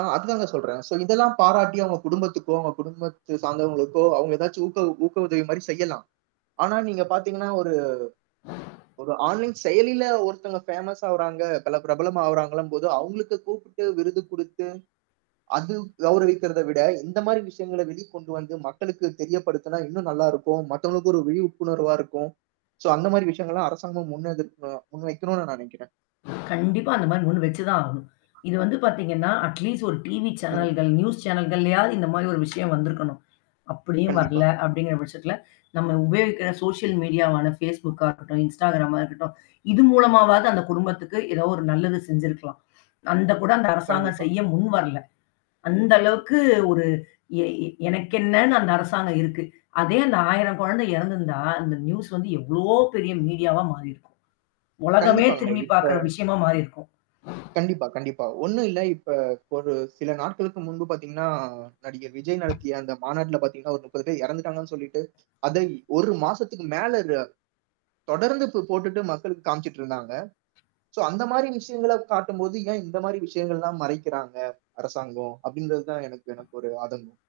அ அது தாங்க சொல்றேன். சோ, இதெல்லாம் பாராட்டி அவங்க குடும்பத்துக்கோ, அவங்க குடும்பத்த சார்ந்தவர்களுக்கோ, அவங்க ஏதாவது ஊத்த ஊக்க உதவி மாரி செய்யலாம். ஆனா, நீங்க பார்த்தீங்கனா, ஒரு ஒரு ஆன்லைன் செயலியில ஒருத்தவங்க பேமஸ் ஆகுறாங்க. பல பிரபலம் ஆகுறாங்கள்ன்னும் போது அவங்களுக்கு கூப்பிட்டு விருது குடுத்து, அது கௌரவிக்கிறதை விட இந்த மாரி விஷயங்களை வெளி கொண்டு வந்து மக்களுக்கு தெரியப்படுத்தினா, இன்னும் நல்லா இருக்கும். மத்தவங்களுக்கும் ஒரு விழிப்புணர்வா இருக்கும். சோ, அந்த மாரி விஷயங்கள் எல்லாம் அரசாங்கம் முன் எடுத்தோ முன்வைக்கனும்ன்னு நினைக்கிறேன். கண்டிப்பா அந்த மாரி முன் வைச்சுதான் ஆகணும். இது வந்து பார்த்தீங்கனா, அட் லீஸ்ட் ஒரு டிவி ம். சேனல்கள் நியூஸ் சேனல்கள்ளையாவது இந்த மாரி ஒரு விஷயம் வந்திருக்கனும். அப்டியும் கண்டிப்பா. வர்ல அப்டின்ற பட்சத்தில, நம்ம உபயோகிக்கிற சோசியல் மீடியாவான Facebookகா இருக்கட்டும், Instagramமா இருக்கட்டும். இது மூலமாவது அந்த குடும்பத்துக்கு ஏதாவது ஒரு நல்லது செஞ்ச்சிருக்கலாம். அந்த கூட அந்த அரசாங்கம் கண்டிப்பா. செய்ய முன்வரல. அந்த அளவுக்கு ஒரு எ எனக்கென்னனு அந்த அரசாங்கம் இருக்கு. அதே அந்த 1000 குழந்தை இறந்திருந்தால் அந்த நியூஸ் வந்து எவ்ளோ பெரிய மீடியாவா மாறி இருக்கும்? உலகமே கண்டிப்பாங்க. திரும்பி இப்ப பார்க்கிற விஷயமா மாறி இருக்கும். கண்டிப்பா, கண்டிப்பா. ஒண்ணும் இல்ல இப்ப ஒரு சில நாட்களுக்கு முன்பு பார்த்தீங்கனா, நடிகர் விஜய் நடத்திய அந்த மாநாட்டில பார்த்தீங்கனா ஒரு 30 பேர் இறந்துட்டாங்கனு சொல்லிட்டு, அதை 1 மாசத்துக்கு மேல அது தொடர்ந்து போ போட்டுட்டு மக்களுக்கு காமிச்சிட்டு இருந்தாங்க. சோ, அந்த மாரி விஷயங்களைக் காட்டும்போது, ஏன் இந்த மாரி விஷயங்கள் எல்லாம் மறைக்கிறாங்க அரசாங்கம்? அப்டிங்கறது தான் எனக்கு எனக்கு ஒரு ஆதங்கம்.